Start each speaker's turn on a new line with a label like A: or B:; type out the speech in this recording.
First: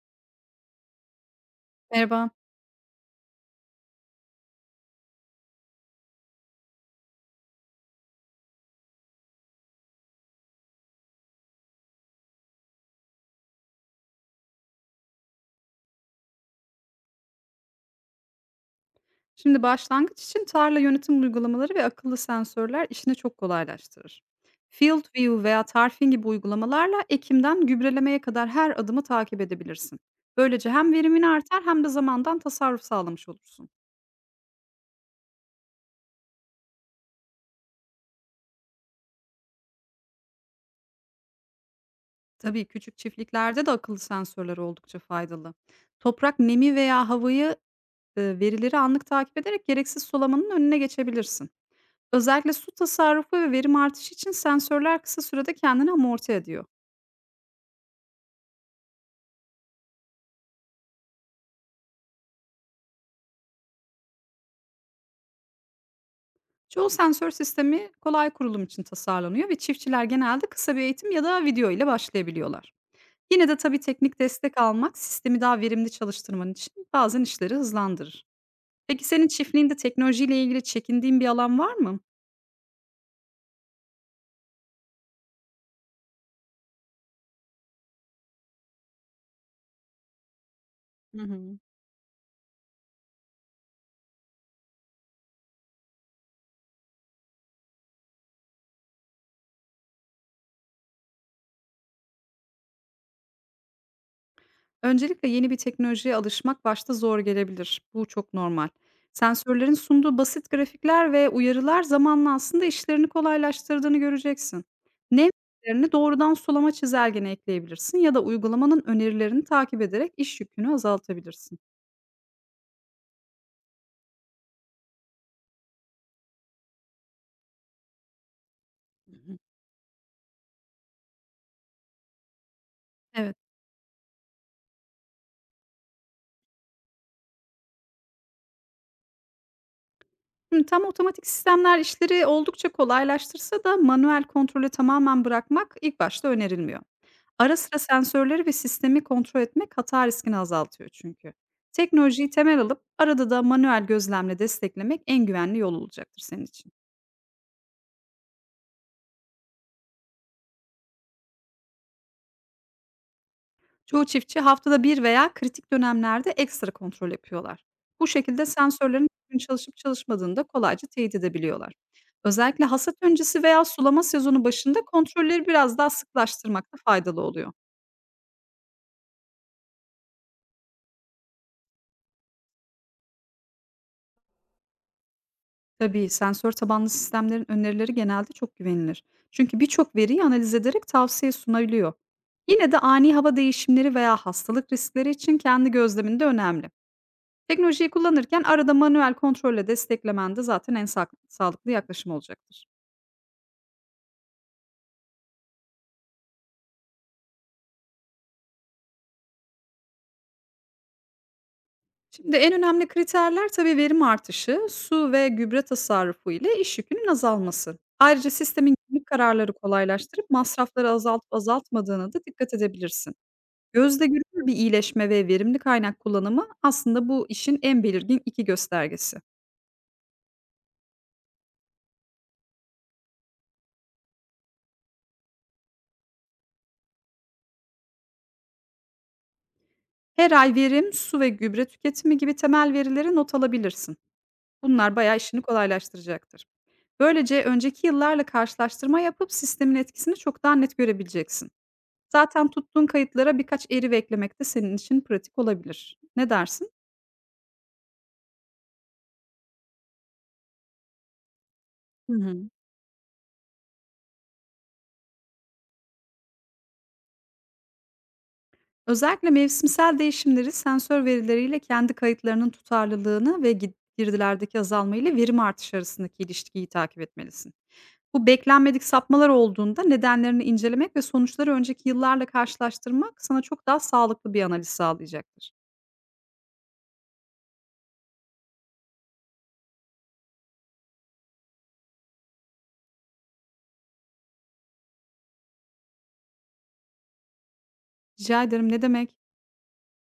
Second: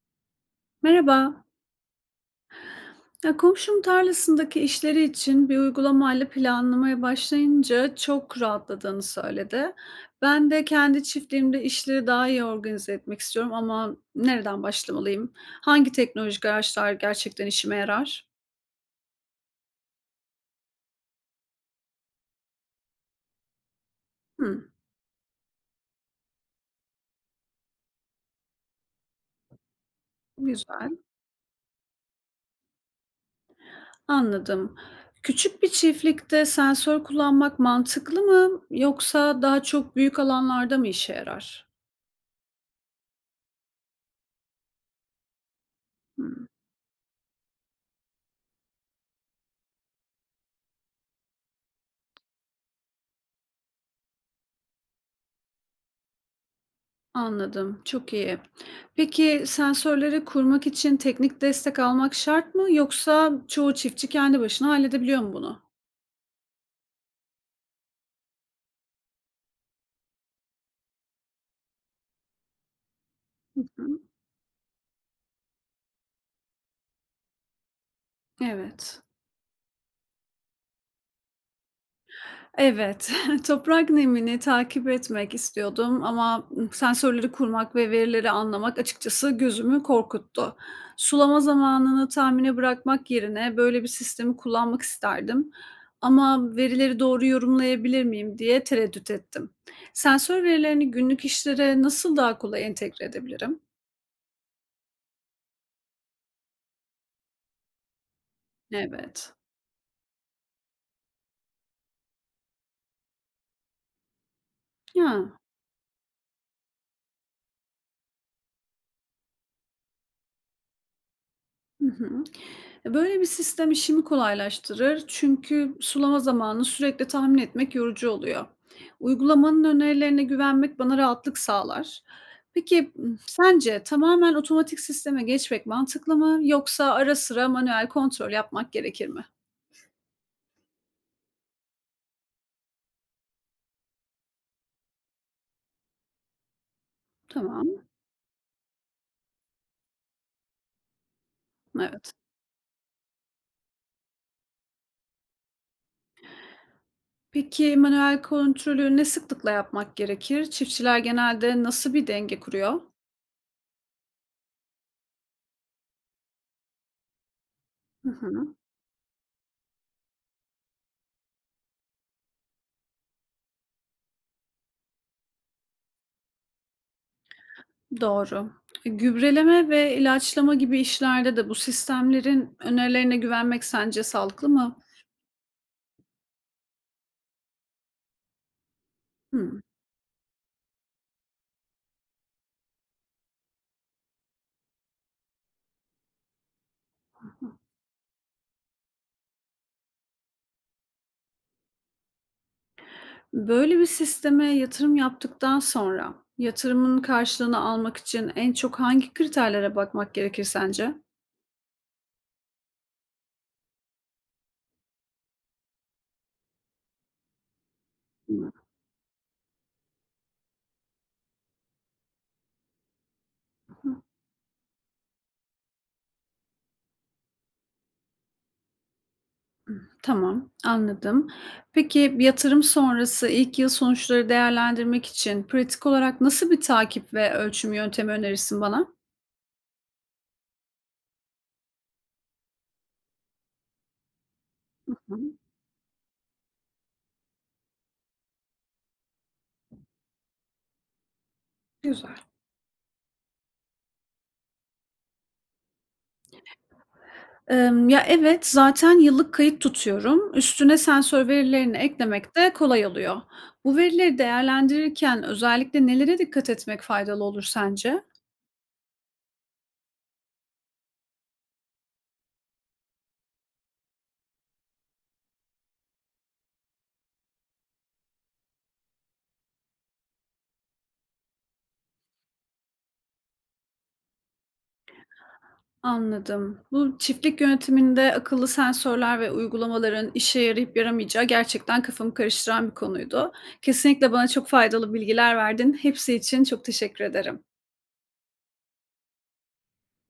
A: Merhaba.
B: Merhaba.
A: Ya komşum tarlasındaki işleri için bir uygulamayla planlamaya başlayınca çok rahatladığını söyledi. Ben de kendi çiftliğimde işleri daha iyi organize etmek istiyorum ama nereden başlamalıyım? Hangi teknolojik araçlar gerçekten işime yarar?
B: Şimdi başlangıç için tarla yönetim uygulamaları ve akıllı sensörler işini çok kolaylaştırır.
A: Hmm,
B: Field View veya Tarfin gibi uygulamalarla ekimden gübrelemeye kadar her adımı takip edebilirsin. Böylece hem
A: güzel.
B: verimin artar hem de zamandan tasarruf sağlamış olursun.
A: Anladım. Küçük bir çiftlikte sensör kullanmak mantıklı mı yoksa daha çok büyük alanlarda mı işe yarar?
B: Tabii küçük çiftliklerde de akıllı sensörler oldukça faydalı. Toprak
A: Hmm.
B: nemi veya havayı verileri anlık takip ederek gereksiz sulamanın önüne geçebilirsin. Özellikle su tasarrufu ve verim artışı için sensörler kısa sürede kendini amorti ediyor.
A: Anladım, çok iyi. Peki sensörleri kurmak için teknik destek almak şart mı yoksa çoğu çiftçi kendi başına halledebiliyor mu bunu?
B: Çoğu sensör sistemi kolay kurulum için tasarlanıyor ve çiftçiler genelde kısa bir eğitim ya da video ile başlayabiliyorlar. Yine de
A: Hı
B: tabii
A: hı.
B: teknik destek almak sistemi daha verimli çalıştırman için bazen işleri hızlandırır.
A: Evet.
B: Peki senin çiftliğinde teknolojiyle ilgili çekindiğin bir alan var mı?
A: Evet, toprak nemini takip etmek istiyordum ama sensörleri kurmak ve verileri anlamak açıkçası gözümü korkuttu.
B: Hı
A: Sulama
B: hı.
A: zamanını tahmine bırakmak yerine böyle bir sistemi kullanmak isterdim. Ama verileri doğru yorumlayabilir miyim diye tereddüt ettim. Sensör verilerini günlük işlere nasıl daha kolay entegre edebilirim?
B: Öncelikle yeni bir teknolojiye alışmak başta zor gelebilir. Bu çok normal.
A: Evet.
B: Sensörlerin sunduğu basit grafikler ve uyarılar zamanla aslında işlerini kolaylaştırdığını göreceksin. Nem
A: Ya.
B: verilerini doğrudan sulama çizelgene ekleyebilirsin ya da uygulamanın önerilerini takip ederek iş yükünü azaltabilirsin.
A: Hı hı. Böyle bir sistem işimi kolaylaştırır çünkü sulama zamanını sürekli tahmin etmek yorucu oluyor.
B: Hı.
A: Uygulamanın önerilerine güvenmek bana rahatlık sağlar. Peki
B: Evet.
A: sence tamamen otomatik sisteme geçmek mantıklı mı yoksa ara sıra manuel kontrol yapmak gerekir mi?
B: Hı, Tam otomatik sistemler işleri oldukça kolaylaştırsa da manuel kontrolü tamamen bırakmak ilk başta önerilmiyor. Ara sıra
A: Tamam,
B: sensörleri ve sistemi kontrol etmek hata riskini azaltıyor çünkü.
A: evet.
B: Teknolojiyi temel alıp arada da manuel gözlemle desteklemek en güvenli yol olacaktır senin için.
A: Peki manuel kontrolü ne sıklıkla yapmak gerekir? Çiftçiler genelde nasıl bir denge kuruyor?
B: Çoğu çiftçi haftada bir veya kritik dönemlerde ekstra kontrol yapıyorlar. Bu
A: Hı
B: şekilde
A: hı.
B: sensörlerin gün çalışıp çalışmadığını da kolayca teyit edebiliyorlar. Özellikle hasat öncesi veya sulama sezonu başında kontrolleri biraz daha sıklaştırmakta faydalı oluyor.
A: Doğru. Gübreleme ve ilaçlama gibi işlerde de bu sistemlerin önerilerine güvenmek sence sağlıklı mı?
B: Tabii, sensör tabanlı sistemlerin önerileri genelde çok güvenilir. Çünkü
A: Hımm.
B: birçok veriyi analiz ederek tavsiye sunabiliyor. Yine de ani hava değişimleri veya hastalık riskleri için kendi gözleminde önemli. Teknolojiyi kullanırken arada manuel kontrolle desteklemen de zaten sağlıklı yaklaşım olacaktır.
A: Böyle bir sisteme yatırım yaptıktan sonra yatırımın karşılığını almak için en çok hangi kriterlere bakmak gerekir sence?
B: Şimdi en önemli kriterler tabii verim artışı, su ve gübre tasarrufu ile iş yükünün azalması. Ayrıca
A: Hımm.
B: sistemin günlük kararları kolaylaştırıp masrafları azaltıp azaltmadığını da dikkat edebilirsin. Gözle görülür bir iyileşme ve verimli kaynak kullanımı aslında bu işin en belirgin iki göstergesi.
A: Tamam, anladım. Peki yatırım sonrası ilk yıl sonuçları değerlendirmek için pratik olarak nasıl bir takip ve ölçüm yöntemi önerirsin bana?
B: Her ay verim, su ve gübre tüketimi gibi temel verileri not alabilirsin. Bunlar bayağı işini
A: Hı.
B: kolaylaştıracaktır. Böylece önceki yıllarla karşılaştırma yapıp sistemin etkisini çok daha net görebileceksin.
A: Güzel.
B: Zaten tuttuğun kayıtlara birkaç eri eklemek de senin için pratik olabilir. Ne dersin?
A: Evet, zaten yıllık kayıt tutuyorum. Üstüne sensör verilerini
B: Hı
A: eklemek
B: hı.
A: de kolay oluyor. Bu verileri değerlendirirken özellikle nelere dikkat etmek faydalı olur sence?
B: Özellikle mevsimsel değişimleri sensör verileriyle kendi kayıtlarının tutarlılığını ve girdilerdeki azalma ile verim artışı arasındaki ilişkiyi takip etmelisin. Bu beklenmedik sapmalar olduğunda nedenlerini incelemek ve sonuçları önceki yıllarla karşılaştırmak sana çok daha sağlıklı bir analiz sağlayacaktır.
A: Anladım. Bu çiftlik yönetiminde akıllı sensörler ve uygulamaların işe yarayıp yaramayacağı gerçekten kafamı karıştıran bir konuydu. Kesinlikle bana çok faydalı bilgiler verdin. Hepsi için çok teşekkür ederim.
B: Rica ederim ne demek?